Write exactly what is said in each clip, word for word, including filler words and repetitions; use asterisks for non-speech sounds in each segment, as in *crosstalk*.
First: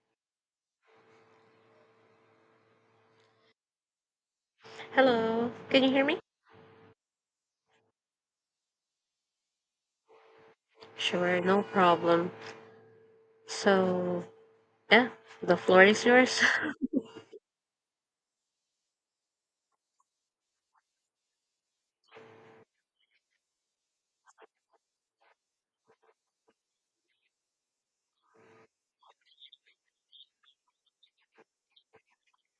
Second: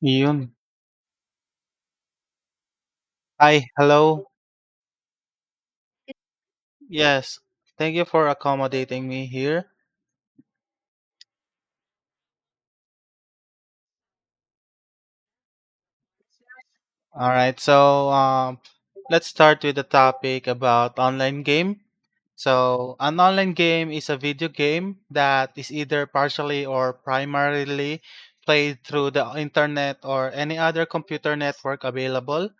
Yun. Hi, hello. Hello, can you hear me? Yes, thank you for accommodating me here. Sure, no problem. So, yeah, the floor is yours. *laughs* All right, so um, let's start with the topic about online game. So, an online game is a video game that is either partially or primarily played through the internet or any other computer network available.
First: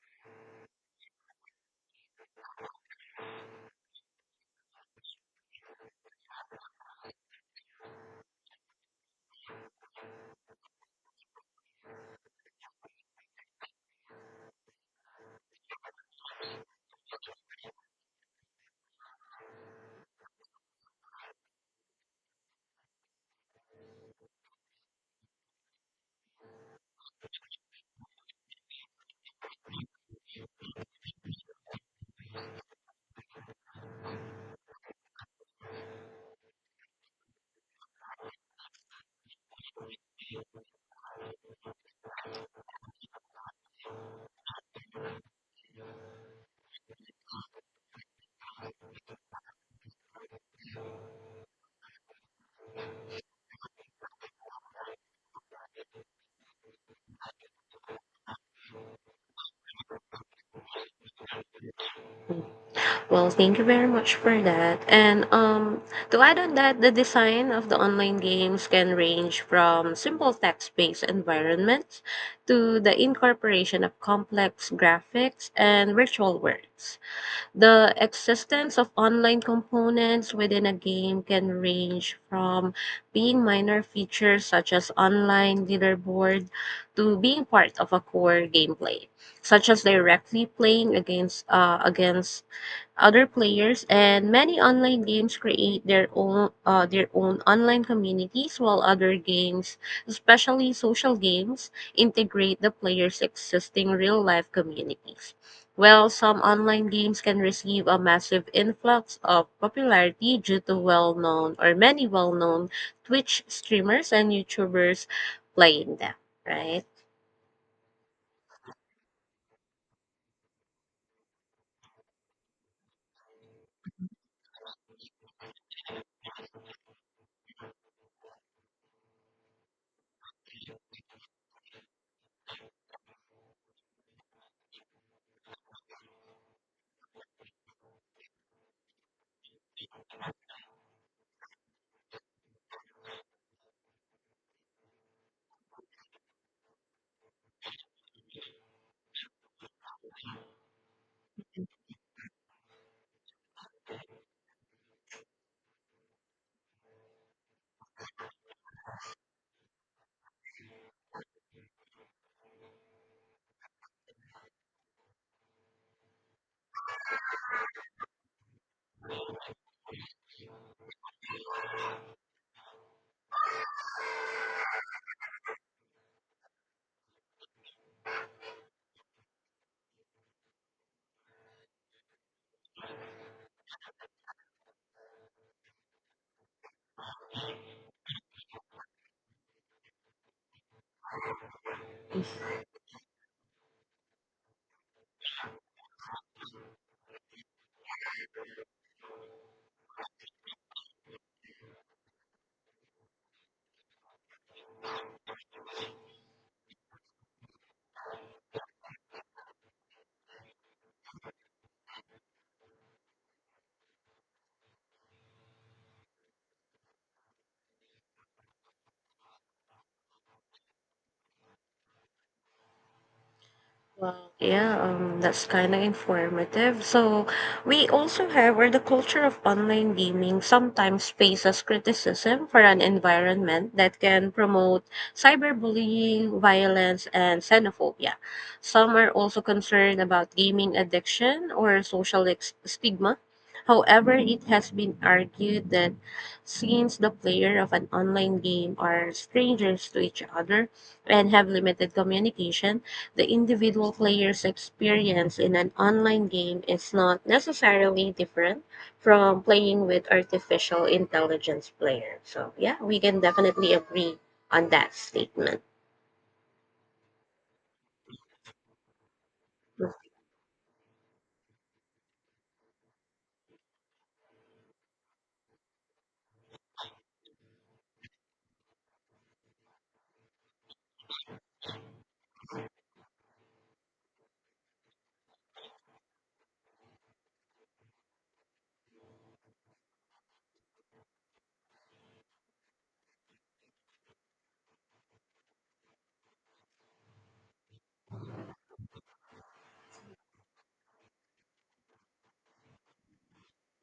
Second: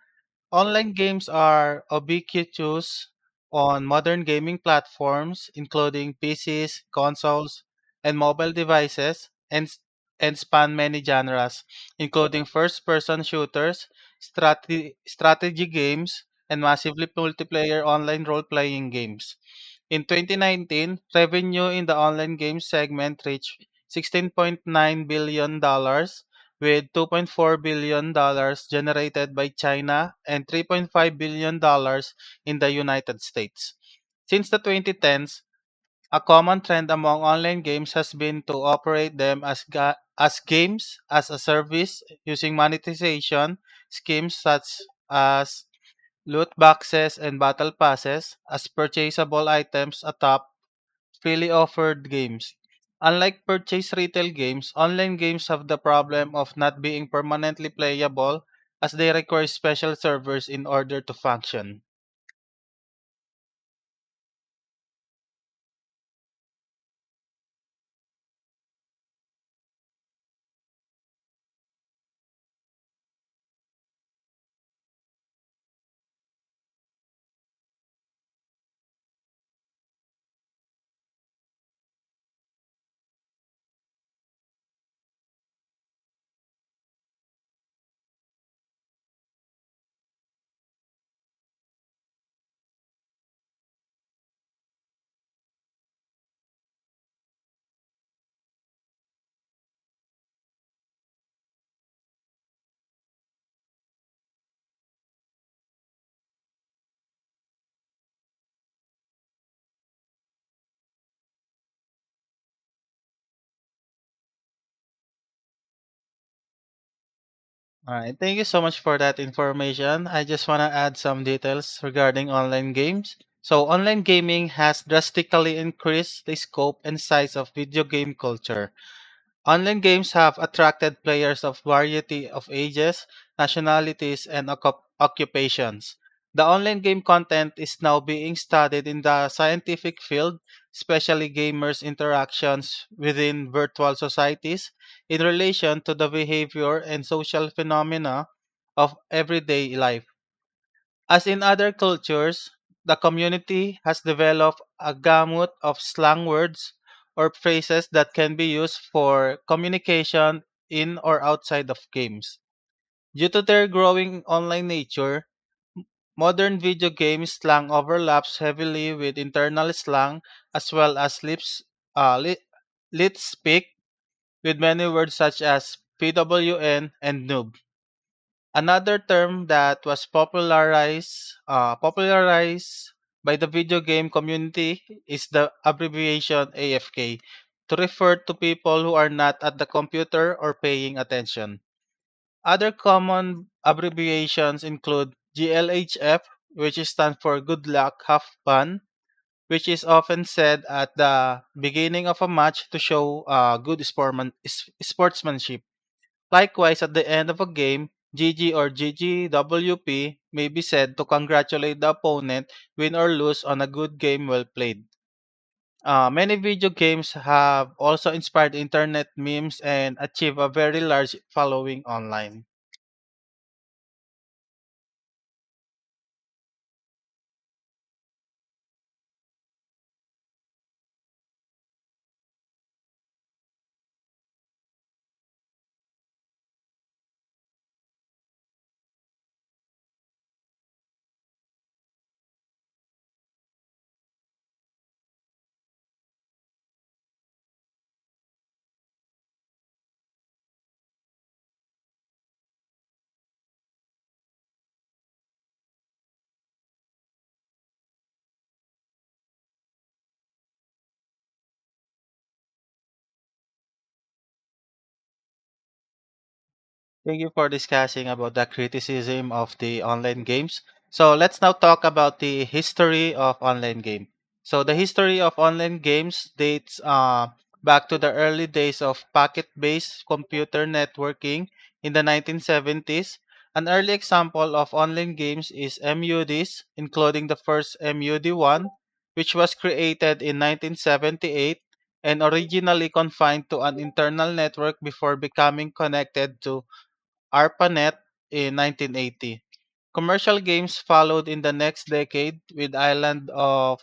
Online games are ubiquitous on modern gaming platforms, including P Cs, consoles, and mobile devices, and, s- and span many genres, including first person shooters, strate- strategy games, and massively multiplayer online role playing games. In twenty nineteen, revenue in the online games segment reached $16.9 billion, dollars, with $2.4 billion dollars generated by China and $3.5 billion dollars in the United States. Since the twenty tens, a common trend among online games has been to operate them as, ga- as games as a service using monetization schemes such as loot boxes and battle passes as purchasable items atop freely offered games. Unlike purchased retail games, online games have the problem of not being permanently playable as they require special servers in order to function. Well, thank you very much for that. And um, to add on that, the design of the online games can range from simple text-based environments to the incorporation of complex graphics and virtual worlds. The existence of online components within a game can range from being minor features such as online leaderboard to being part of a core gameplay, such as directly playing against uh, against other players, and many online games create their own uh, their own online communities, while other games, especially social games, integrate the players' existing real-life communities. While some online games can receive a massive influx of popularity due to well-known or many well-known Twitch streamers and YouTubers playing them, right? Alright, thank you so much for that information. I just want to add some details regarding online games. So, online gaming has drastically increased the scope and size of video game culture. Online games have attracted players of variety of ages, nationalities, and occup- occupations. The online game content is now being studied in the scientific field, especially gamers' interactions within virtual societies in relation to the behavior and social phenomena of everyday life. As in other cultures, the community has developed a gamut of slang words or phrases that can be used for communication in or outside of games. Due to their growing online nature, modern video game slang overlaps heavily with internal slang as well as lips, uh, li- lit speak with many words such as PWN and noob. Another term that was popularized uh, popularized by the video game community is the abbreviation A F K to refer to people who are not at the computer or paying attention. Other common abbreviations include G L H F, which stands for good luck, have fun, which is often said at the beginning of a match to show uh, good sportman- s- sportsmanship. Likewise, at the end of a game, G G or G G W P may be said to congratulate the opponent, win or lose, on a good game well played. Uh, many video games have also inspired internet memes and achieve a very large following online. Wow, yeah, um, that's kind of informative. So, we also have, where the culture of online gaming sometimes faces criticism for an environment that can promote cyberbullying, violence, and xenophobia. Some are also concerned about gaming addiction or social ex- stigma. However, it has been argued that since the player of an online game are strangers to each other and have limited communication, the individual player's experience in an online game is not necessarily different from playing with artificial intelligence player. So yeah, we can definitely agree on that statement. Thank you for discussing about the criticism of the online games. So let's now talk about the history of online game. So the history of online games dates uh, back to the early days of packet-based computer networking in the nineteen seventies. An early example of online games is MUDs, including the first mud one, which was created in nineteen seventy-eight and originally confined to an internal network before becoming connected to ARPANET in nineteen eighty. Commercial games followed in the next decade with Island of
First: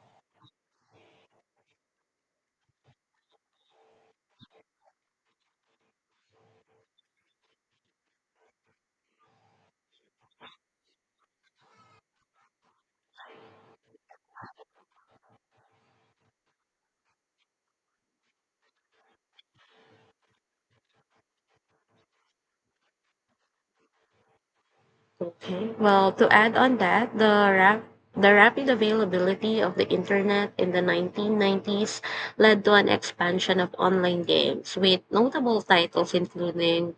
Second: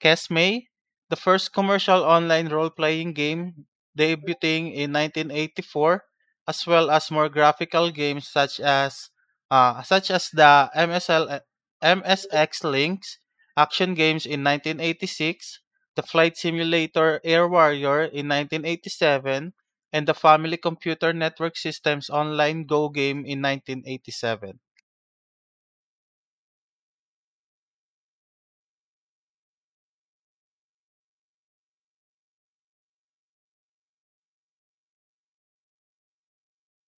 Kesme, the first commercial online role-playing game debuting in nineteen eighty-four, as well as more graphical games such as uh, such as the M S L uh, M S X Links action games in nineteen eighty-six, the Flight Simulator Air Warrior in nineteen eighty-seven, and the Family Computer Network System's online Go game in nineteen eighty-seven. Okay. Well, to add on that, the rap the rapid availability of the internet in the nineteen nineties led to an expansion of online games with notable titles including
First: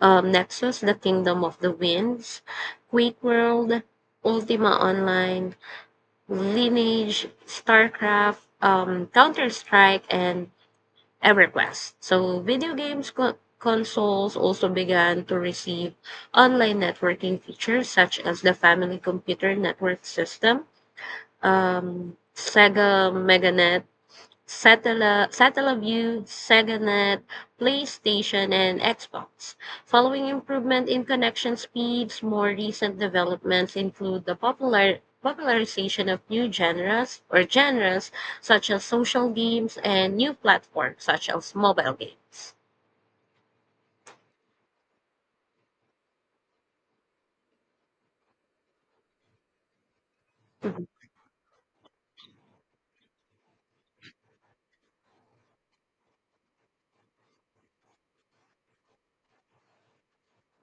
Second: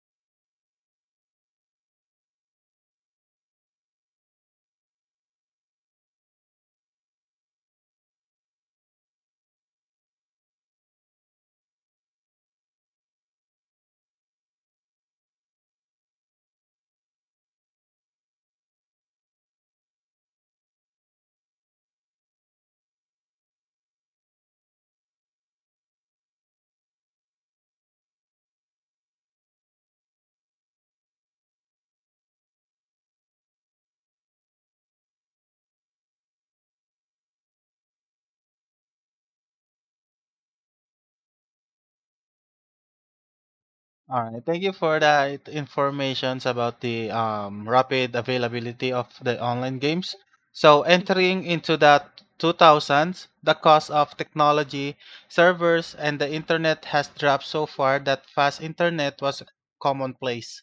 um, Nexus, The Kingdom of the Winds, Quake World, Ultima Online, Lineage, StarCraft, um, Counter Strike, and EverQuest. So, video games co- consoles also began to receive online networking features such as the Family Computer Network System, um, Sega MegaNet, Satella- Satellaview, SegaNet, PlayStation, and Xbox. Following improvement in connection speeds, more recent developments include the popular popularization of new genres or genres such as social games and new platforms such as mobile games. All right, thank you for that informations about the um, rapid availability of the online games. So entering into the two thousands, the cost of technology, servers, and the internet has dropped so far that fast internet was commonplace,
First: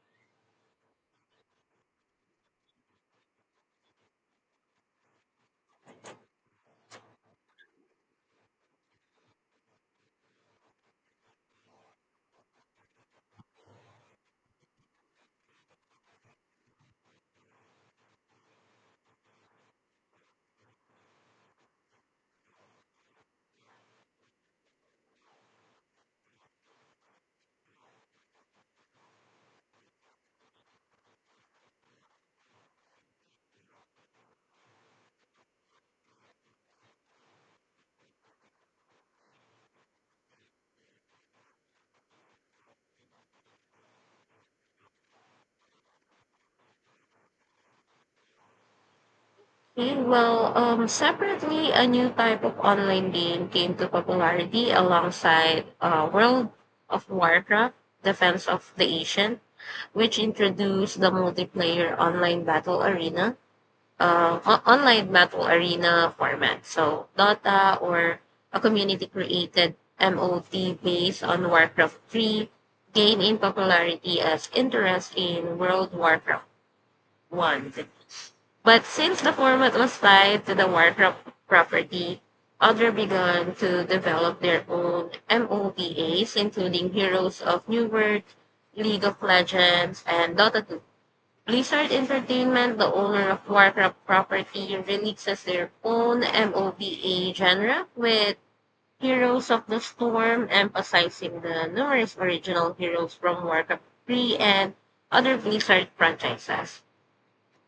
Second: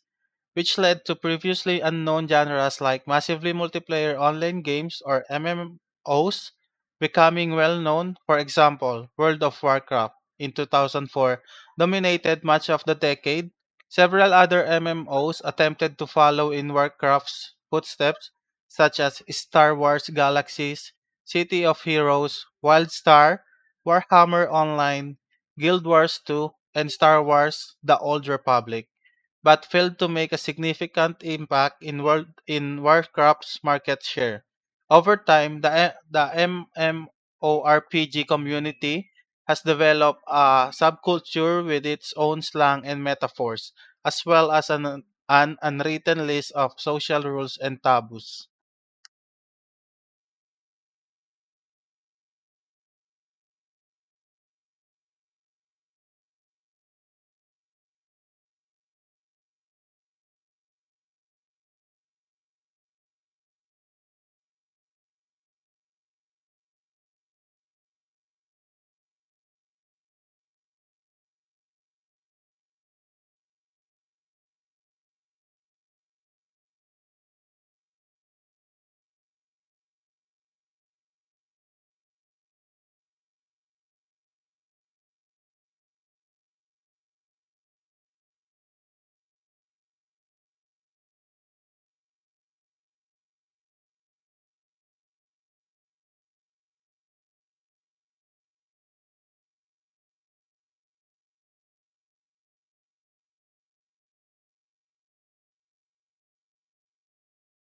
which led to previously unknown genres like massively multiplayer online games or M M Os becoming well known. For example, World of Warcraft in two thousand four dominated much of the decade. Several other M M Os attempted to follow in Warcraft's footsteps, such as Star Wars Galaxies, City of Heroes, WildStar, Warhammer Online, Guild Wars two, and Star Wars The Old Republic, but failed to make a significant impact in world in Warcraft's market share. Over time, the eh, the MMORPG community has developed a subculture with its own slang and metaphors, as well as an, an unwritten list of social rules and taboos. Okay, well, um, separately, a new type of online game came to popularity alongside uh, World of Warcraft, Defense of the Ancient, which introduced the multiplayer online battle arena, uh, o- online battle arena format. So Dota, or a community created M O T based on Warcraft three, gained in popularity as interest in World Warcraft one. But since the format was tied to the Warcraft property, others began to develop their own MOBAs, including Heroes of New World, League of Legends, and Dota two. Blizzard Entertainment, the owner of Warcraft property, releases their own MOBA genre with Heroes of the Storm, emphasizing the numerous original heroes from Warcraft three and other Blizzard franchises.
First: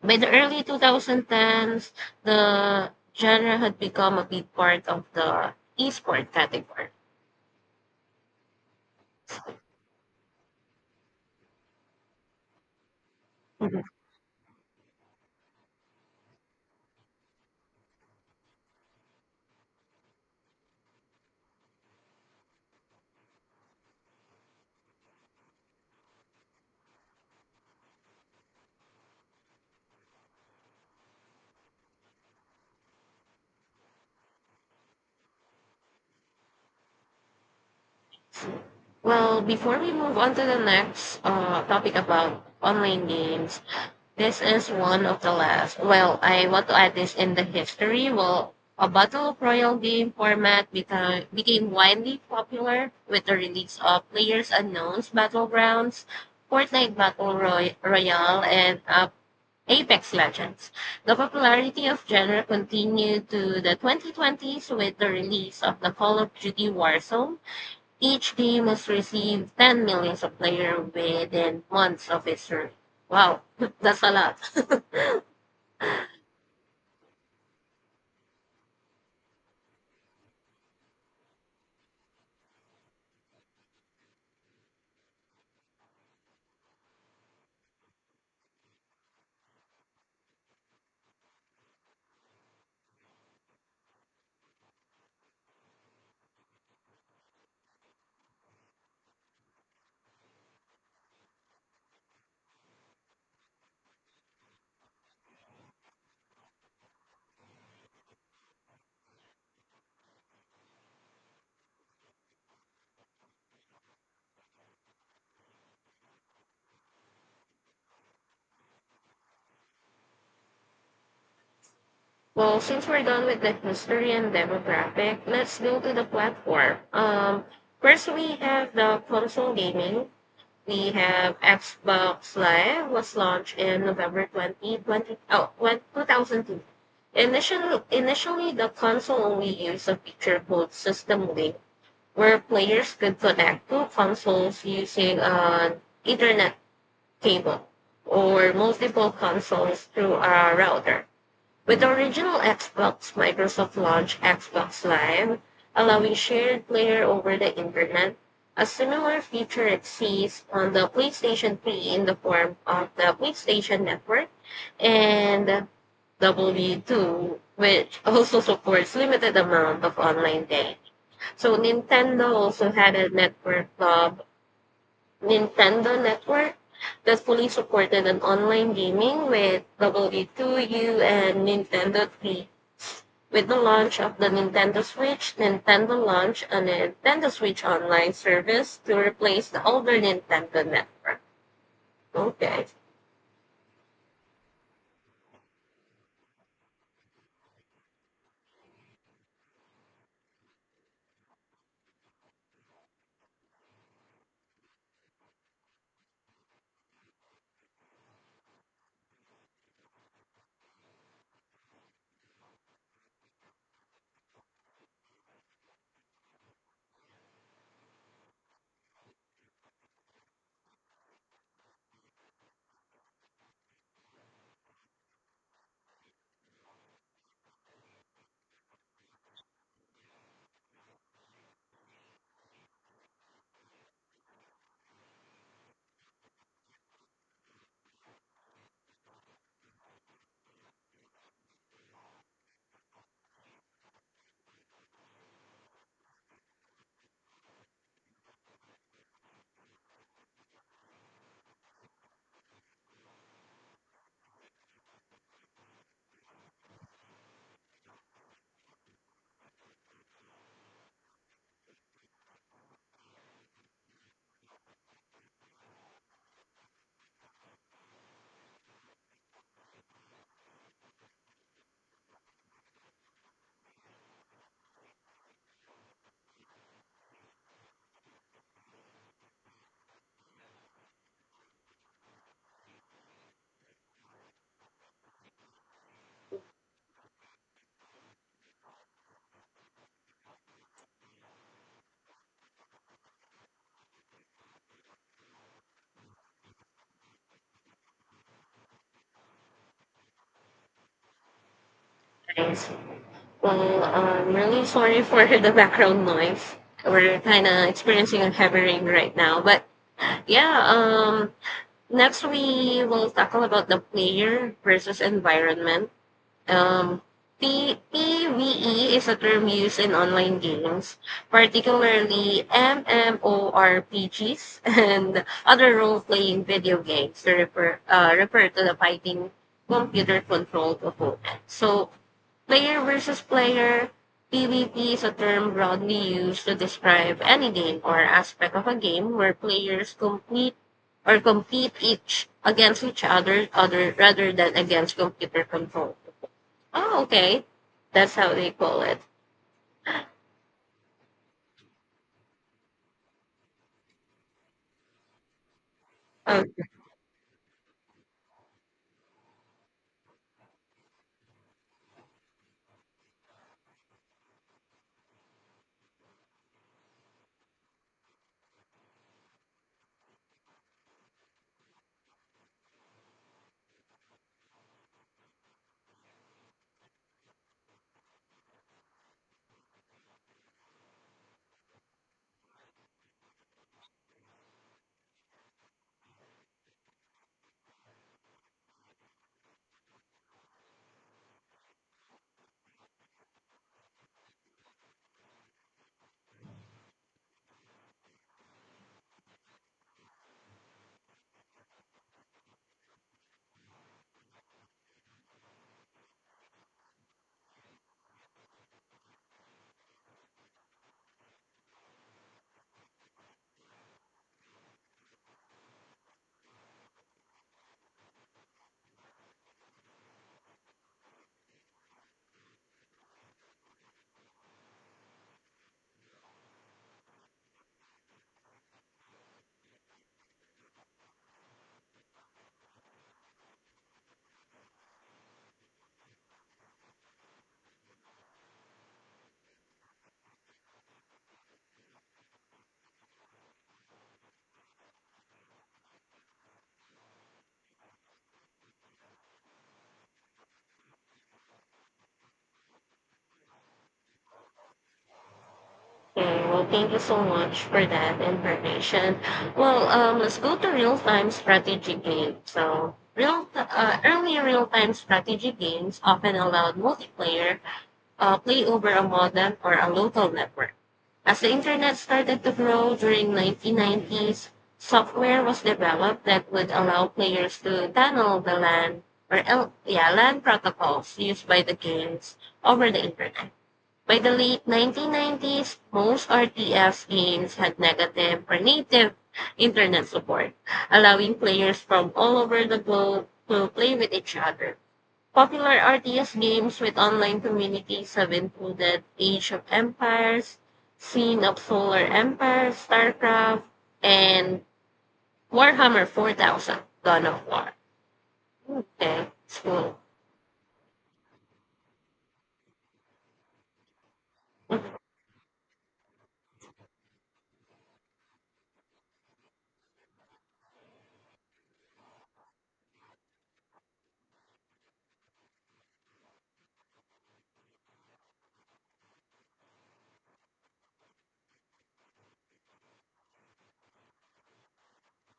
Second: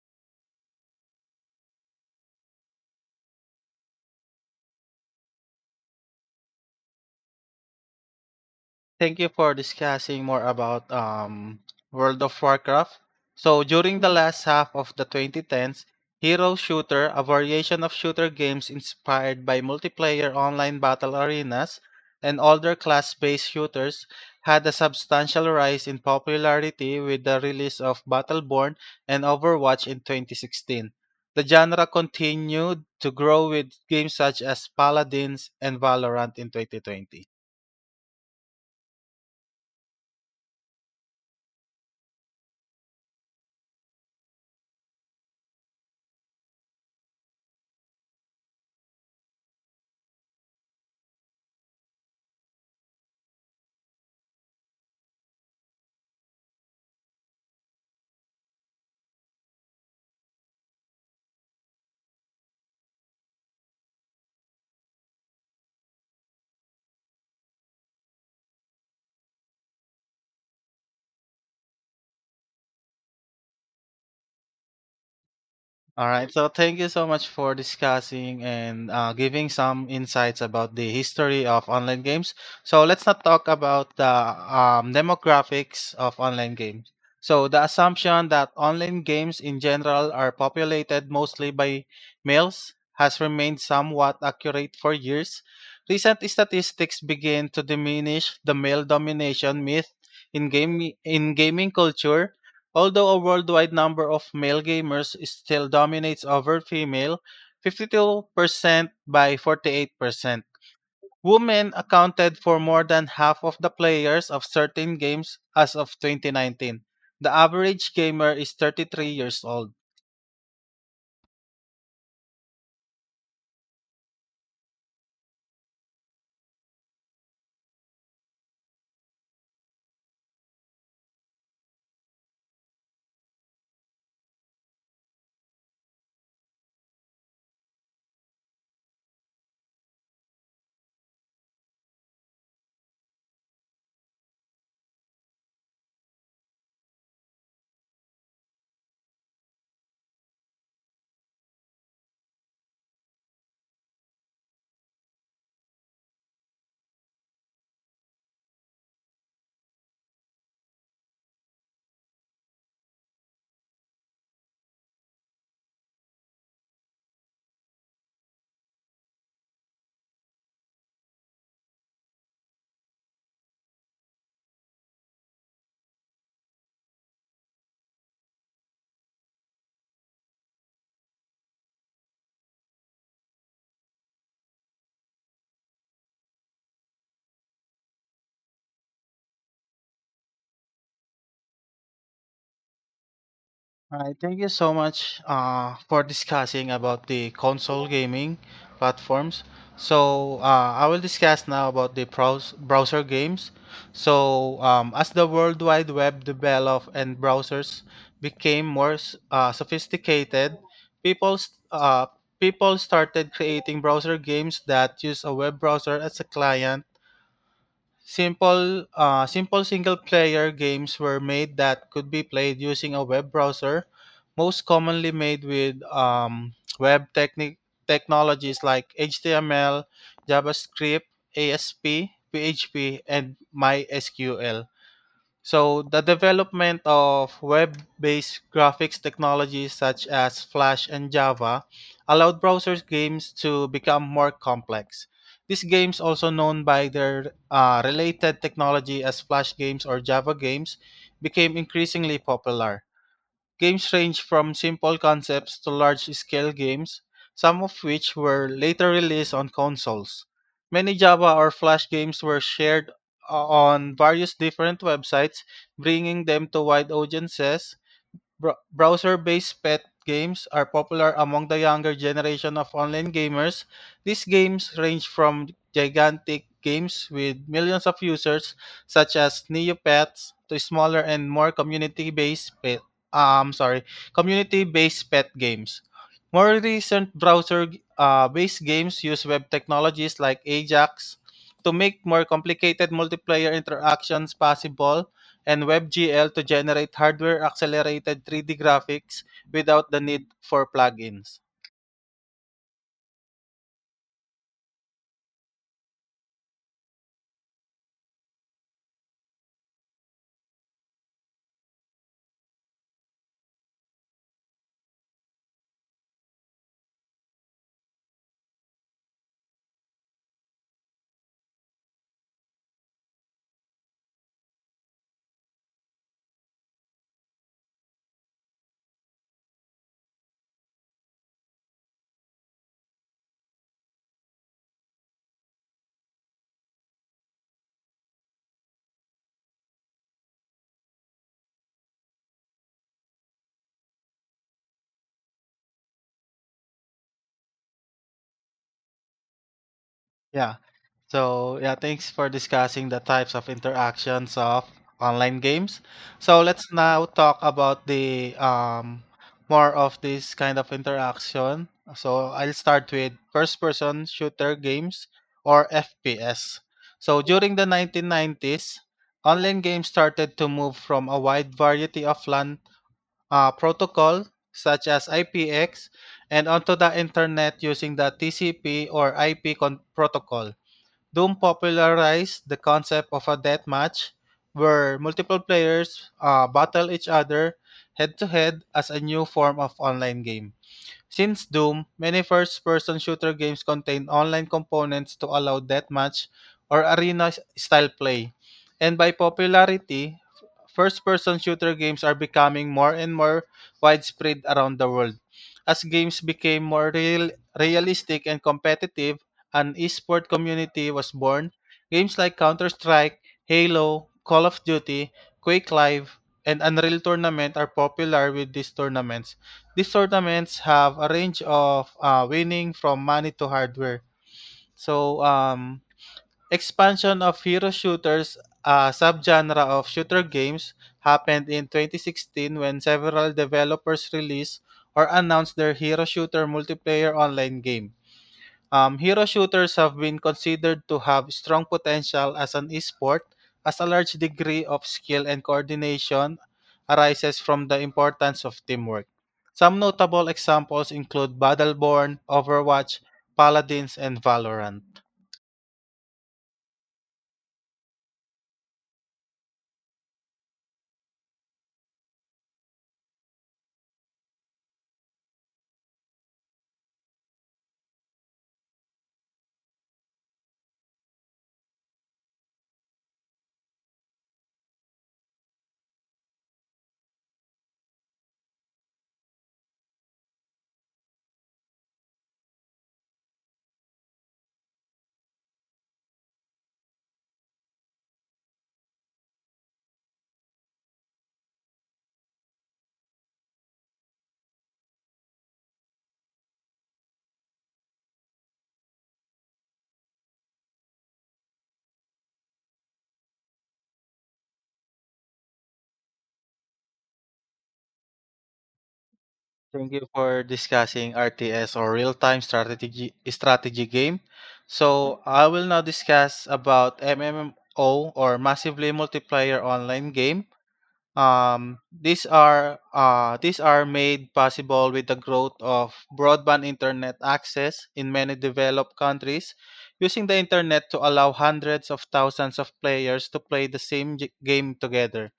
By the early two thousand tens, the genre had become a big part of the esport category. Thank you for discussing more about um, World of Warcraft. So Mhm. during the last half of the twenty tens, Hero Shooter, a variation of shooter games inspired by multiplayer online battle arenas and older class-based shooters, had a substantial rise in popularity with the release of Battleborn and Overwatch in twenty sixteen. The genre continued to grow with games such as Paladins and Valorant in twenty twenty. Well, before we move on to the next uh, topic about online games, this is one of the last. Well, I want to add this in the history. Well, a battle royale game format became became widely popular with the release of Players Unknown's Battlegrounds, Fortnite Battle Roy- Royale, and uh, Apex Legends. The popularity of genre continued to the twenty twenties with the release of the Call of Duty Warzone. Each game has received 10 million of players within months of its release. Wow, *laughs* that's a lot. *laughs* All right. So thank you so much for discussing and uh, giving some insights about the history of online games. So let's not talk about the um, demographics of online games. So the assumption that online games in general are populated mostly by males has remained somewhat accurate for years. Recent statistics begin to diminish the male domination myth in game in gaming culture. Although a worldwide number of male gamers still dominates over female, fifty-two percent by forty-eight percent. Women accounted for more than half of the players of certain games as of twenty nineteen. The average gamer is thirty-three years old. Well, since we're done with the history and demographic, let's go to the platform. Um, first, we have the console gaming. We have Xbox Live was launched in November twenty twenty oh when- two thousand two. Initially, initially, the console only used a feature called System Link, where players could connect two consoles using an Ethernet cable or multiple consoles through a router. With the original Xbox, Microsoft launched Xbox Live, allowing shared player over the internet. A similar feature exists on the PlayStation three in the form of the PlayStation Network and W two, which *laughs* also supports limited amount of online day. So Nintendo also had a network club, Nintendo Network, that fully supported an online gaming with W two U and Nintendo three. With the launch of the Nintendo Switch, Nintendo launched a Nintendo Switch Online service to replace the older Nintendo Network. Okay, All right, thank you so much uh, for discussing about the console gaming platforms. So uh, I will discuss now about the browse- browser games. So um, as the World Wide Web developed and browsers became more s- uh, sophisticated, people s- uh, people started creating browser games that use a web browser as a client. Simple, uh, simple single-player games were made that could be played using a web browser, most commonly made with um, web techni- technologies like H T M L, JavaScript, A S P, P H P, and MySQL. So, the development of web based graphics technologies such as Flash and Java allowed browsers games to become more complex. These games, also known by their uh, related technology as Flash games or Java games, became increasingly popular. Games range from simple concepts to large-scale games, some of which were later released on consoles. Many Java or Flash games were shared o- on various different websites, bringing them to wide audiences. Bro- browser-based pet games are popular among the younger generation of online gamers. These games range from gigantic games with millions of users, such as Neopets, to smaller and more community-based pet. Um, sorry, community-based pet games. More recent browser-based games use web technologies like Ajax to make more complicated multiplayer interactions possible and WebGL to generate hardware-accelerated three D graphics without the need for plugins. thanks. Well, I'm really sorry for *laughs* the background noise. We're kind of experiencing a heavy rain right now, but yeah. Um, next we will tackle about the player versus environment. Um, P- PvE is a term used in online games, particularly MMORPGs *laughs* and other role-playing video games to refer, uh, refer to the fighting computer-controlled opponent. So, player versus player, PvP is a term broadly used to describe any game or aspect of a game where players compete or compete each against each other, other rather than against computer control. Oh, okay. That's how they call it. Yeah. So, yeah, thanks for discussing the types of interactions of online games. So, let's now talk about the um, more of this kind of interaction. So, I'll start with first person shooter games or F P S. So, during the nineteen nineties, online games started to move from a wide variety of LAN uh, protocol such as I P X and onto the internet using the T C P or I P con- protocol. Doom popularized the concept of a deathmatch, where multiple players uh, battle each other head to head as a new form of online game. Since Doom, many first person shooter games contain online components to allow deathmatch or arena style play. And by popularity, first person shooter games are becoming more and more widespread around the world. As games became more real, realistic and competitive, an esport community was born. Games like Counter Strike, Halo, Call of Duty, Quake Live, and Unreal Tournament are popular with these tournaments. These tournaments have a range of uh, winning from money to hardware. So, um, expansion of hero shooters, a subgenre of shooter games, happened in twenty sixteen when several developers released or announced their hero shooter multiplayer online game. Um, hero shooters have been considered to have strong potential as an esport, as a large degree of skill and coordination arises from the importance of teamwork. Some notable examples include Battleborn, Overwatch, Paladins, and Valorant. Okay, well, thank you so much for that information. Well, um, let's go to real-time strategy games. So, real uh, early real-time strategy games often allowed multiplayer uh, play over a modem or a local network. As the internet started to grow during nineteen nineties, software was developed that would allow players to tunnel the LAN or L- yeah, LAN protocols used by the games over the internet. By the late nineteen nineties, most R T S games had negative or native internet support, allowing players from all over the globe to play with each other. Popular R T S games with online communities have included Age of Empires, Scene of Solar Empire, StarCraft, and Warhammer four thousand, Dawn of War. Okay, it's Thank cool. you for discussing R T S or real-time strategy strategy game. So I will now discuss about M M O or massively multiplayer online game. Um, these are uh, these are made possible with the growth of broadband internet access in many developed countries, using the internet to allow hundreds of thousands of players to play the same g- game together.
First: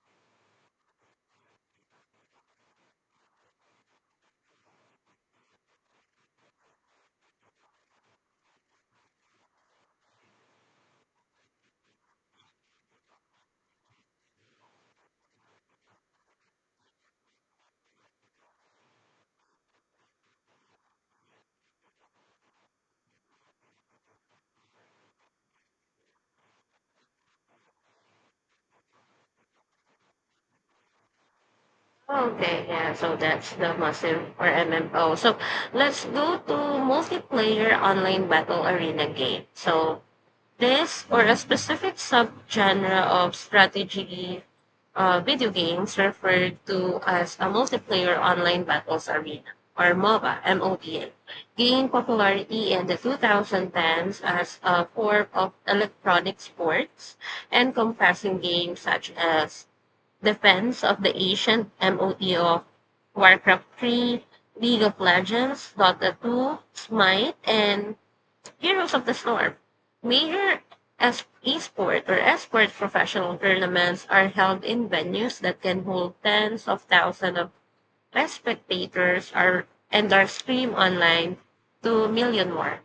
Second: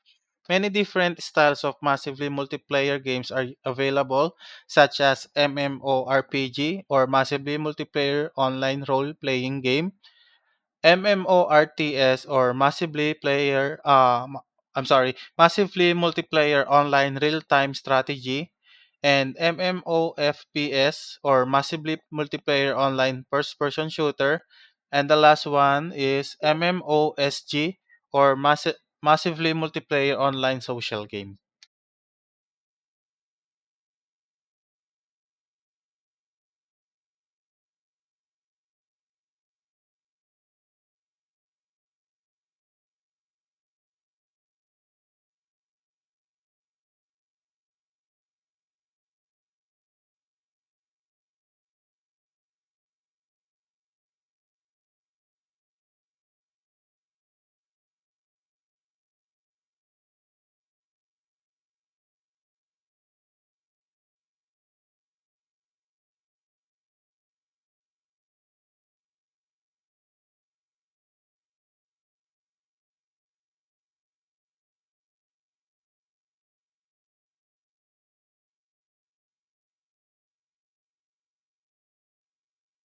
Many different styles of massively multiplayer games are available, such as MMORPG or massively multiplayer online role playing game. MMORTS or massively player uh, m- I'm sorry, massively multiplayer online real-time strategy, and MMOFPS or massively multiplayer online first-person shooter, and the last one is M M O S G or massi- massively multiplayer online social game. Okay, yeah, so that's the massive or M M O. So let's go to multiplayer online battle arena game. So this or a specific subgenre of strategy uh, video games referred to as a multiplayer online battles arena or MOBA, MOBA, gained popularity in the two thousand tens as a form of electronic sports and encompassing games such as Defense of the Ancient M O T of Warcraft three, League of Legends, Dota two, Smite, and Heroes of the Storm. Major es- esport or esports professional tournaments are held in venues that can hold tens of thousands of spectators are, and are streamed online to a million more.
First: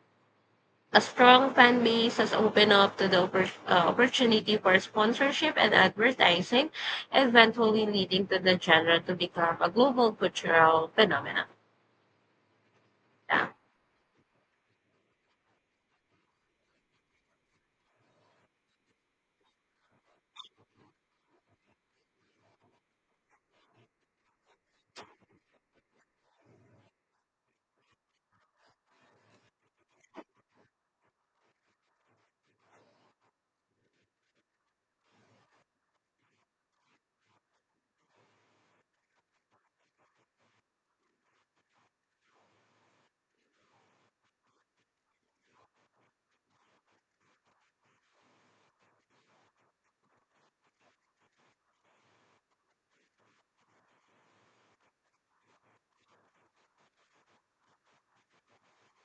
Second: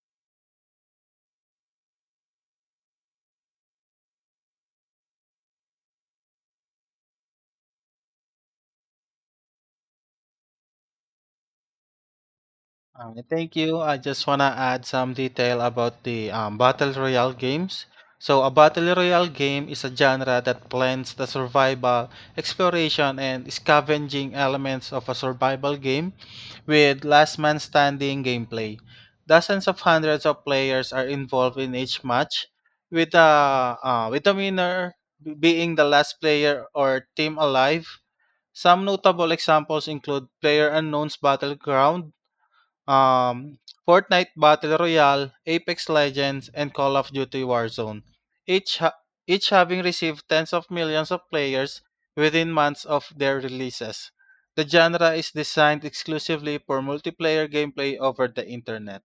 A strong fan base has opened up to the oppor- uh, opportunity for sponsorship and advertising, eventually leading to the genre to become a global cultural phenomenon. Um, Yeah. Thank you. I just want to add some detail about the um, Battle Royale games. So, a Battle Royale game is a genre that blends the survival, exploration, and scavenging elements of a survival game with last man standing gameplay. Dozens of hundreds of players are involved in each match, with, uh, uh, with the winner being the last player or team alive. Some notable examples include Player Unknown's Battleground um, Fortnite Battle Royale, Apex Legends, and Call of Duty Warzone, each, ha- each having received tens of millions of players within months of their releases. The genre is designed exclusively for multiplayer gameplay over the internet.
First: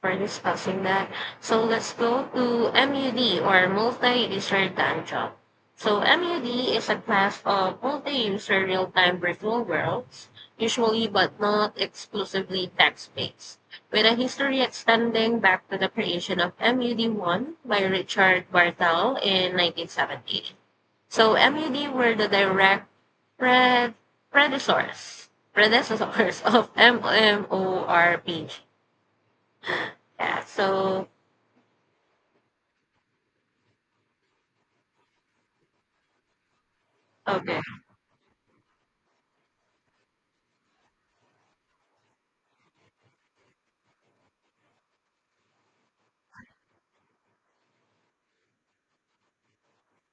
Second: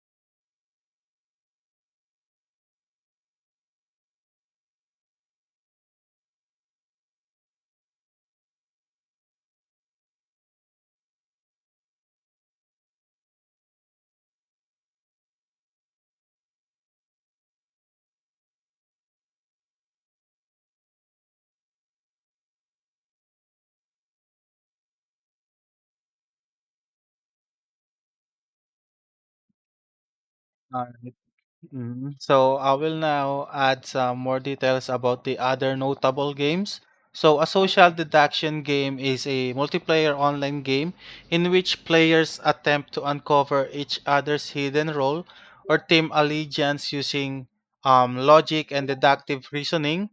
For discussing that. So let's go to MUD or multi-user time job. So MUD is a class of multi-user real-time virtual worlds, usually but not exclusively text-based, with a history extending back to the creation of mud one by Richard Barthel in nineteen seventy. So MUD were the direct pred- predecessors, predecessors *laughs* of MMORPG. Yeah, Uh, so. Mm, so I will now add some more details about the other notable games. So a Okay. social deduction game is a multiplayer online game in which players attempt to uncover each other's hidden role or team allegiance using um, logic and deductive reasoning,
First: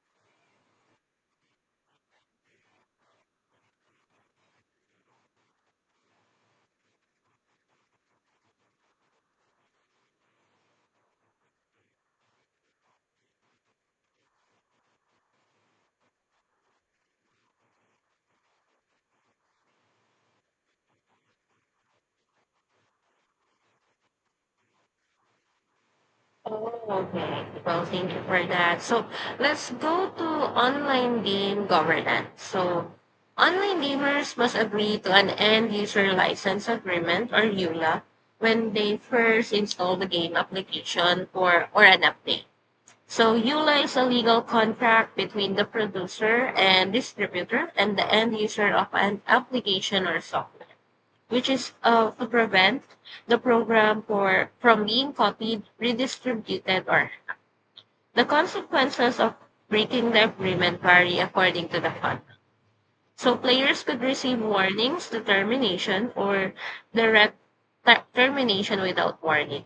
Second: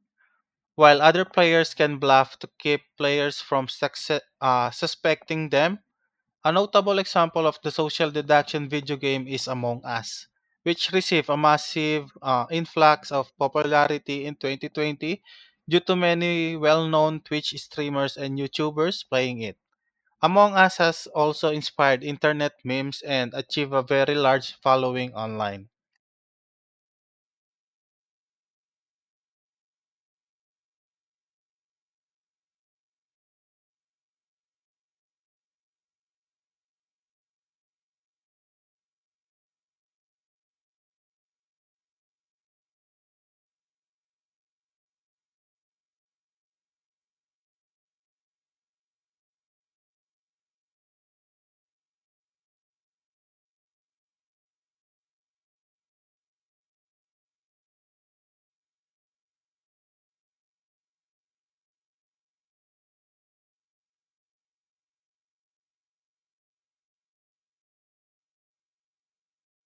while other players can bluff to keep players from succe- uh, suspecting them. A notable example of the social deduction video game is Among Us, which received a massive uh, influx of popularity in twenty twenty due to many well known Twitch streamers and YouTubers playing it. Among Us has also inspired internet memes and achieved a very large following online. Oh, okay. Well, thank you for that. So let's go to online game governance. So online gamers must agree to an end user license agreement or EULA when they first install the game application or, or an update. So EULA is a legal contract between the producer and distributor and the end user of an application or software, which is uh, to prevent the program for, from being copied, redistributed, or the consequences of breaking the agreement vary according to the fund. So players could receive warnings, to termination, or direct ter- termination without warning.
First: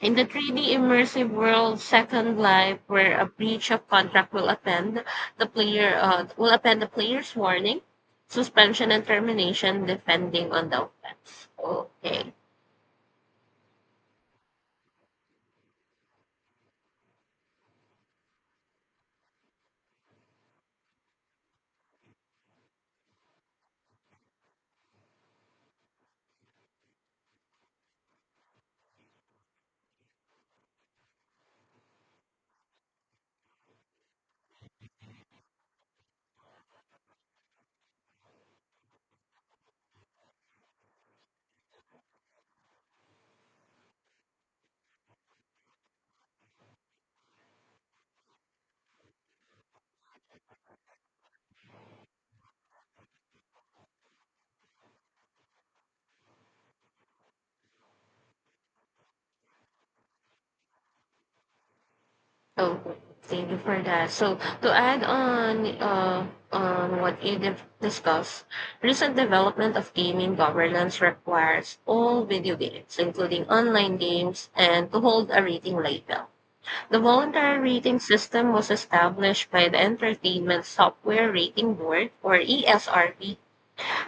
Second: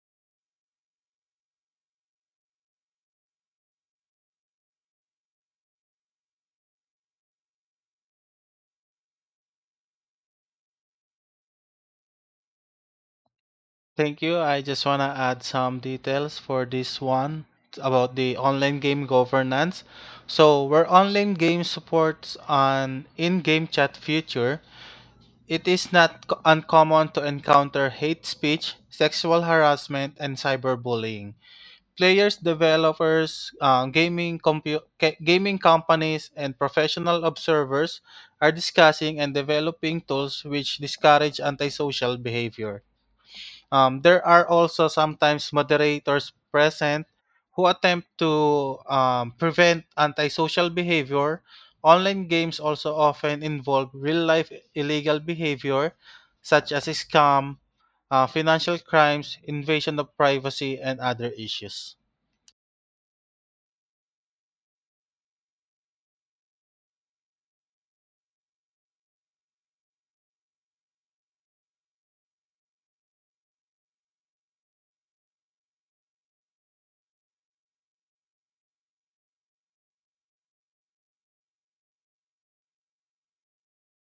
In the three D immersive world, Second Life, where a breach of contract will append the player uh, will append the player's warning, suspension, and termination, depending on the offense. Okay. Thank you. I just want to add some details for this one about the online game governance. So, where online game supports an in game chat feature, it is not co- uncommon to encounter hate speech, sexual harassment, and cyberbullying. Players, developers, uh, gaming, compu- ca- gaming companies, and professional observers are discussing and developing tools which discourage antisocial behavior. Um, there are also sometimes moderators present who attempt to um, prevent antisocial behavior. Online games also often involve real life illegal behavior, such as scam, uh, financial crimes, invasion of privacy, and other issues. Oh, thank you for that. So to add on uh, on what you di- discussed, recent development of gaming governance requires all video games, including online games, and to hold a rating label. The voluntary rating system was established by the Entertainment Software Rating Board, or E S R B,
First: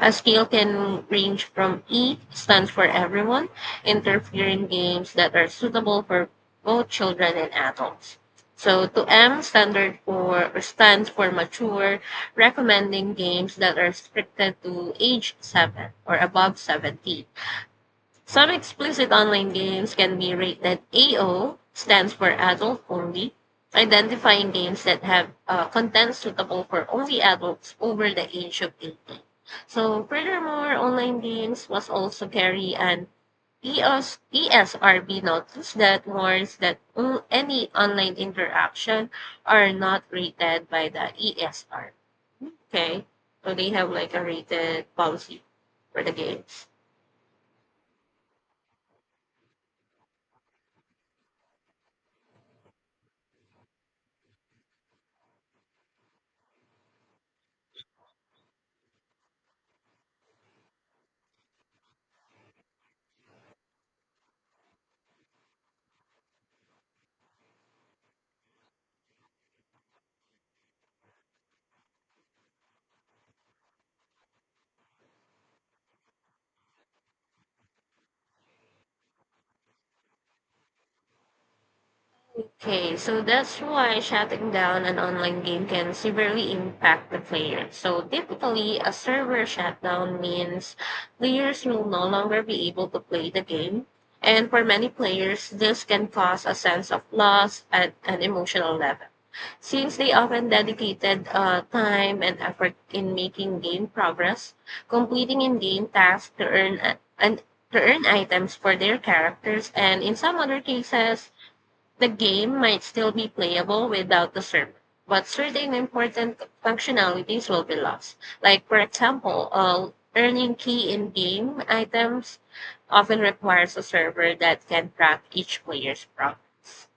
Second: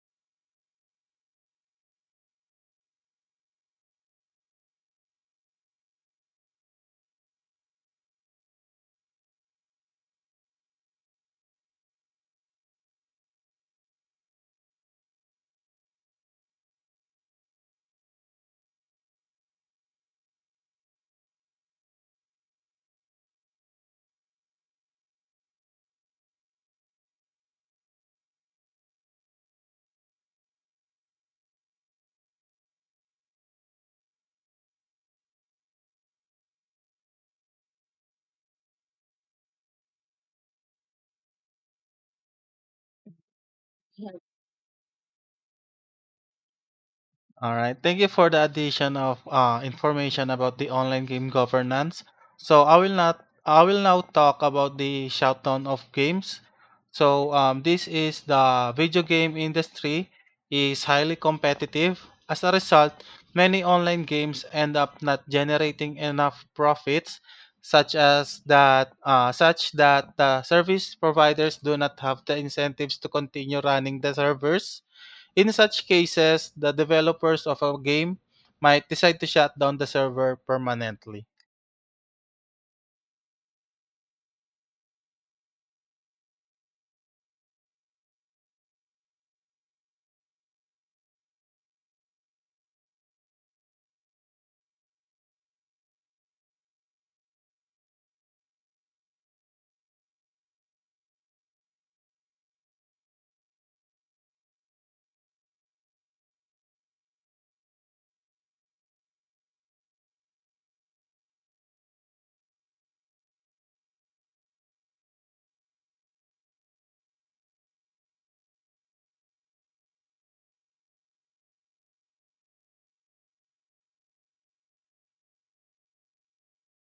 a scale can range from E stands for everyone, interfering games that are suitable for both children and adults. So to M standard for or stands for mature, recommending games that are restricted to age seven or above seventeen. Some explicit online games can be rated A O, stands for adult only, identifying games that have uh, content suitable for only adults over the age of eighteen. So, furthermore, online games must also carry an E S E S R B notice that warns that on- any online interaction are not rated by the E S R. Okay? So, they have like a rated policy for the games. All right. Thank you for the addition of uh, information about the online game governance. So I will not I will now talk about the shutdown of games. So um, this is the video game industry is highly competitive. As a result, many online games end up not generating enough profits, such as that uh, such that the service providers do not have the incentives to continue running the servers. In such cases, the developers of a game might decide to shut down the server permanently. Okay, so that's why shutting down an online game can severely impact the player. So typically, a server shutdown means players will no longer be able to play the game. And for many players, this can cause a sense of loss at an emotional level. Since they often dedicated uh, time and effort in making game progress, completing in-game tasks to earn, and to earn items for their characters, and in some other cases, the game might still be playable without the server, but certain important functionalities will be lost. Like, for example, uh, earning key in game items often requires a server that can track each player's progress.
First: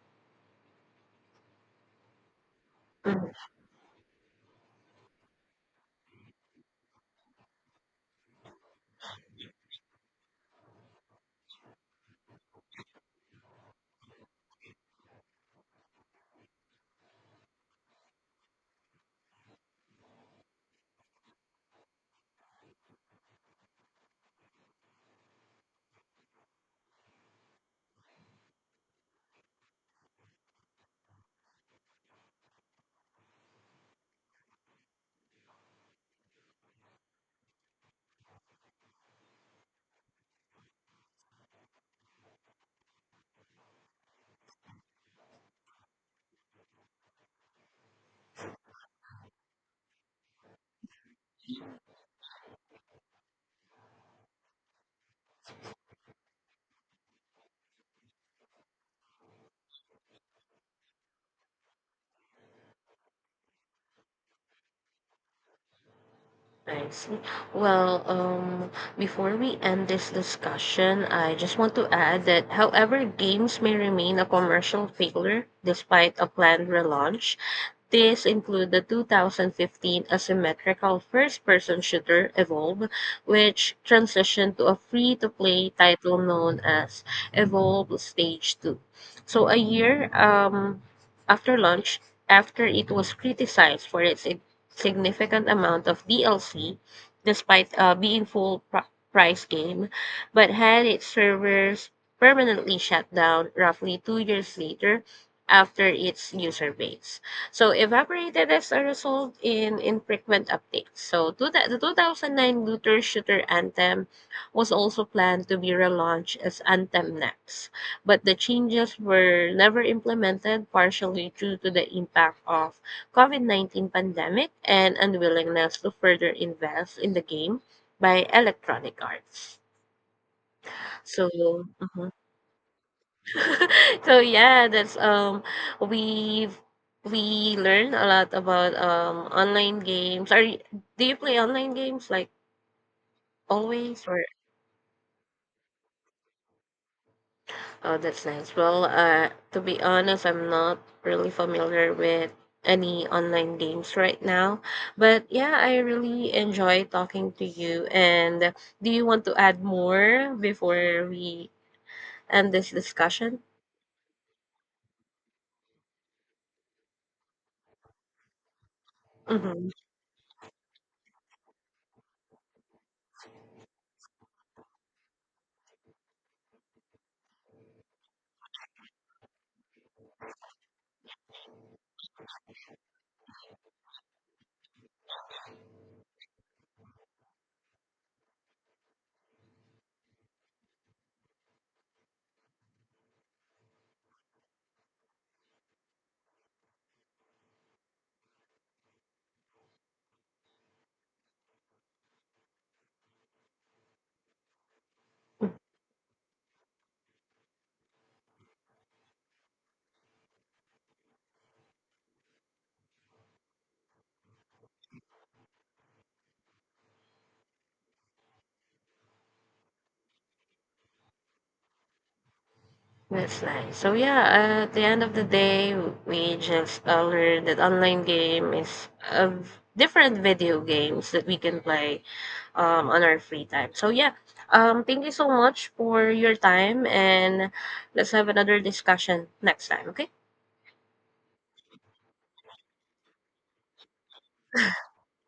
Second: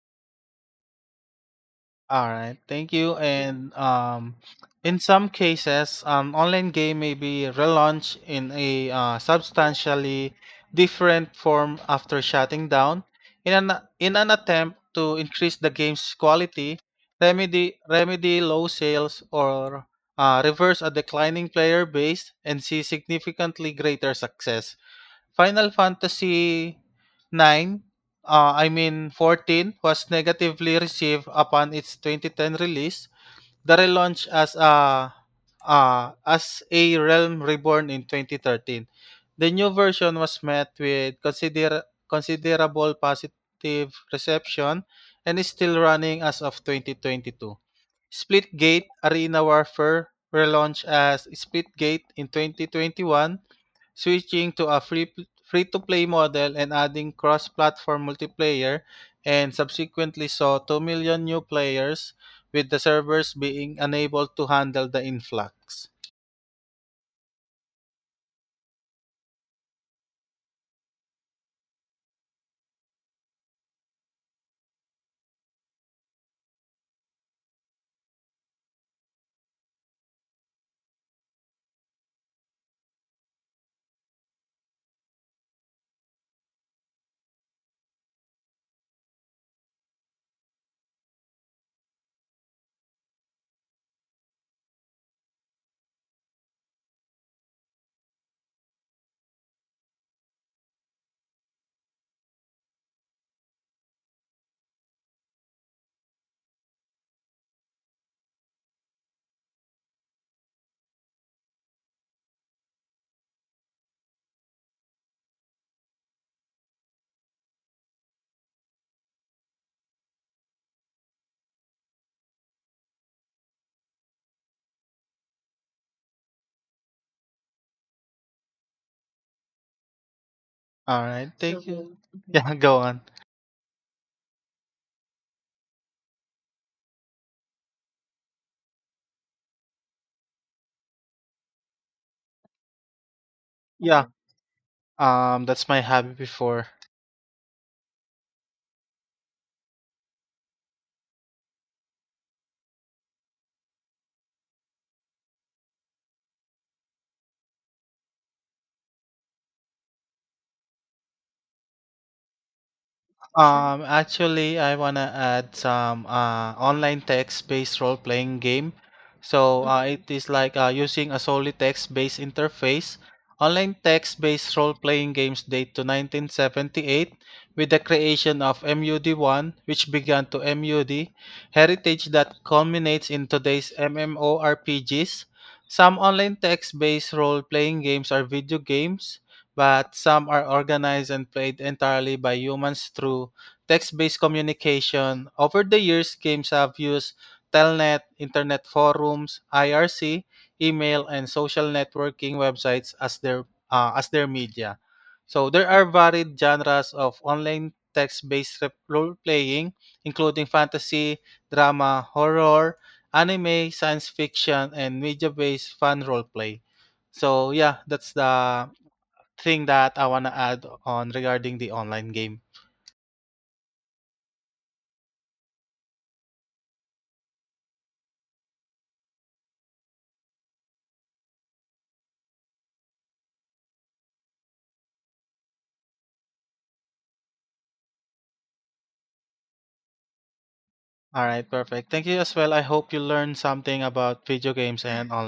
All right, thank you. Mm, And um, in some cases, an online game may be relaunched in a uh, substantially different form after shutting down. In an in an attempt to increase the game's quality, remedy remedy low sales or uh, reverse a declining player base and see significantly greater success. Final Fantasy nine, uh, I mean fourteen was negatively received upon its twenty ten release. The relaunch as a uh, as a Realm Reborn in twenty thirteen. The new version was met with consider- considerable positive reception and is still running as of twenty twenty-two. Splitgate Arena Warfare relaunched as Splitgate in twenty twenty-one, switching to a free to play model and adding cross-platform multiplayer, and subsequently saw two million new players with the servers being unable to handle the influx. I see. Well, um, before we end this discussion, I just want to add that however games may remain a commercial failure despite a planned relaunch. These include the two thousand fifteen asymmetrical first-person shooter "Evolve", which transitioned to a free-to-play title known as "Evolve Stage Two." So a year um, after launch, after it was criticized for its sig- significant amount of D L C, despite uh, being full pr- price game, but had its servers permanently shut down roughly two years later after its user base. So evaporated as a result in infrequent updates. So two, thou- the two thousand nine looter shooter Anthem was also planned to be relaunched as Anthem Next, but the changes were never implemented partially due to the impact of COVID nineteen pandemic and unwillingness to further invest in the game by Electronic Arts. All So, right, thank you. So, mhm. mhm. *laughs* Yeah, go on. *laughs* So yeah, that's um we've we learn a lot about um online games. Are you, do you play online games like Yeah, always or. um that's my hobby before. Oh, that's nice. Well, uh to be honest, I'm not really familiar with any online games right now. But yeah, I really enjoy talking to you, and do you want to add more before we end this discussion? Um, actually, I wanna add some uh, online text-based role-playing game. So Mhm. uh, it is like uh, using a solely text-based interface. Online text-based role-playing games date to nineteen seventy-eight with the creation of M U D one, which began to M U D heritage that culminates in today's MMORPGs. Some online text-based role-playing games are video games but some are organized and played entirely by humans through text based communication. Over the years, games have used Telnet, internet forums, I R C, email, and social networking websites as their, uh, as their media. So there are varied genres of online text-based rep- role-playing, including fantasy, drama, horror, anime, science fiction, and media-based fan role play. So yeah, that's the thing that I want to add on regarding the online game. That's nice. So yeah, at the end of the day, we just uh, learned that online game is of different video games that we can play um, on our free time. So yeah, um, thank you so much for your time, and let's have another discussion next time. Okay. All right, perfect. Thank you as well. I hope you learned something about video games and online.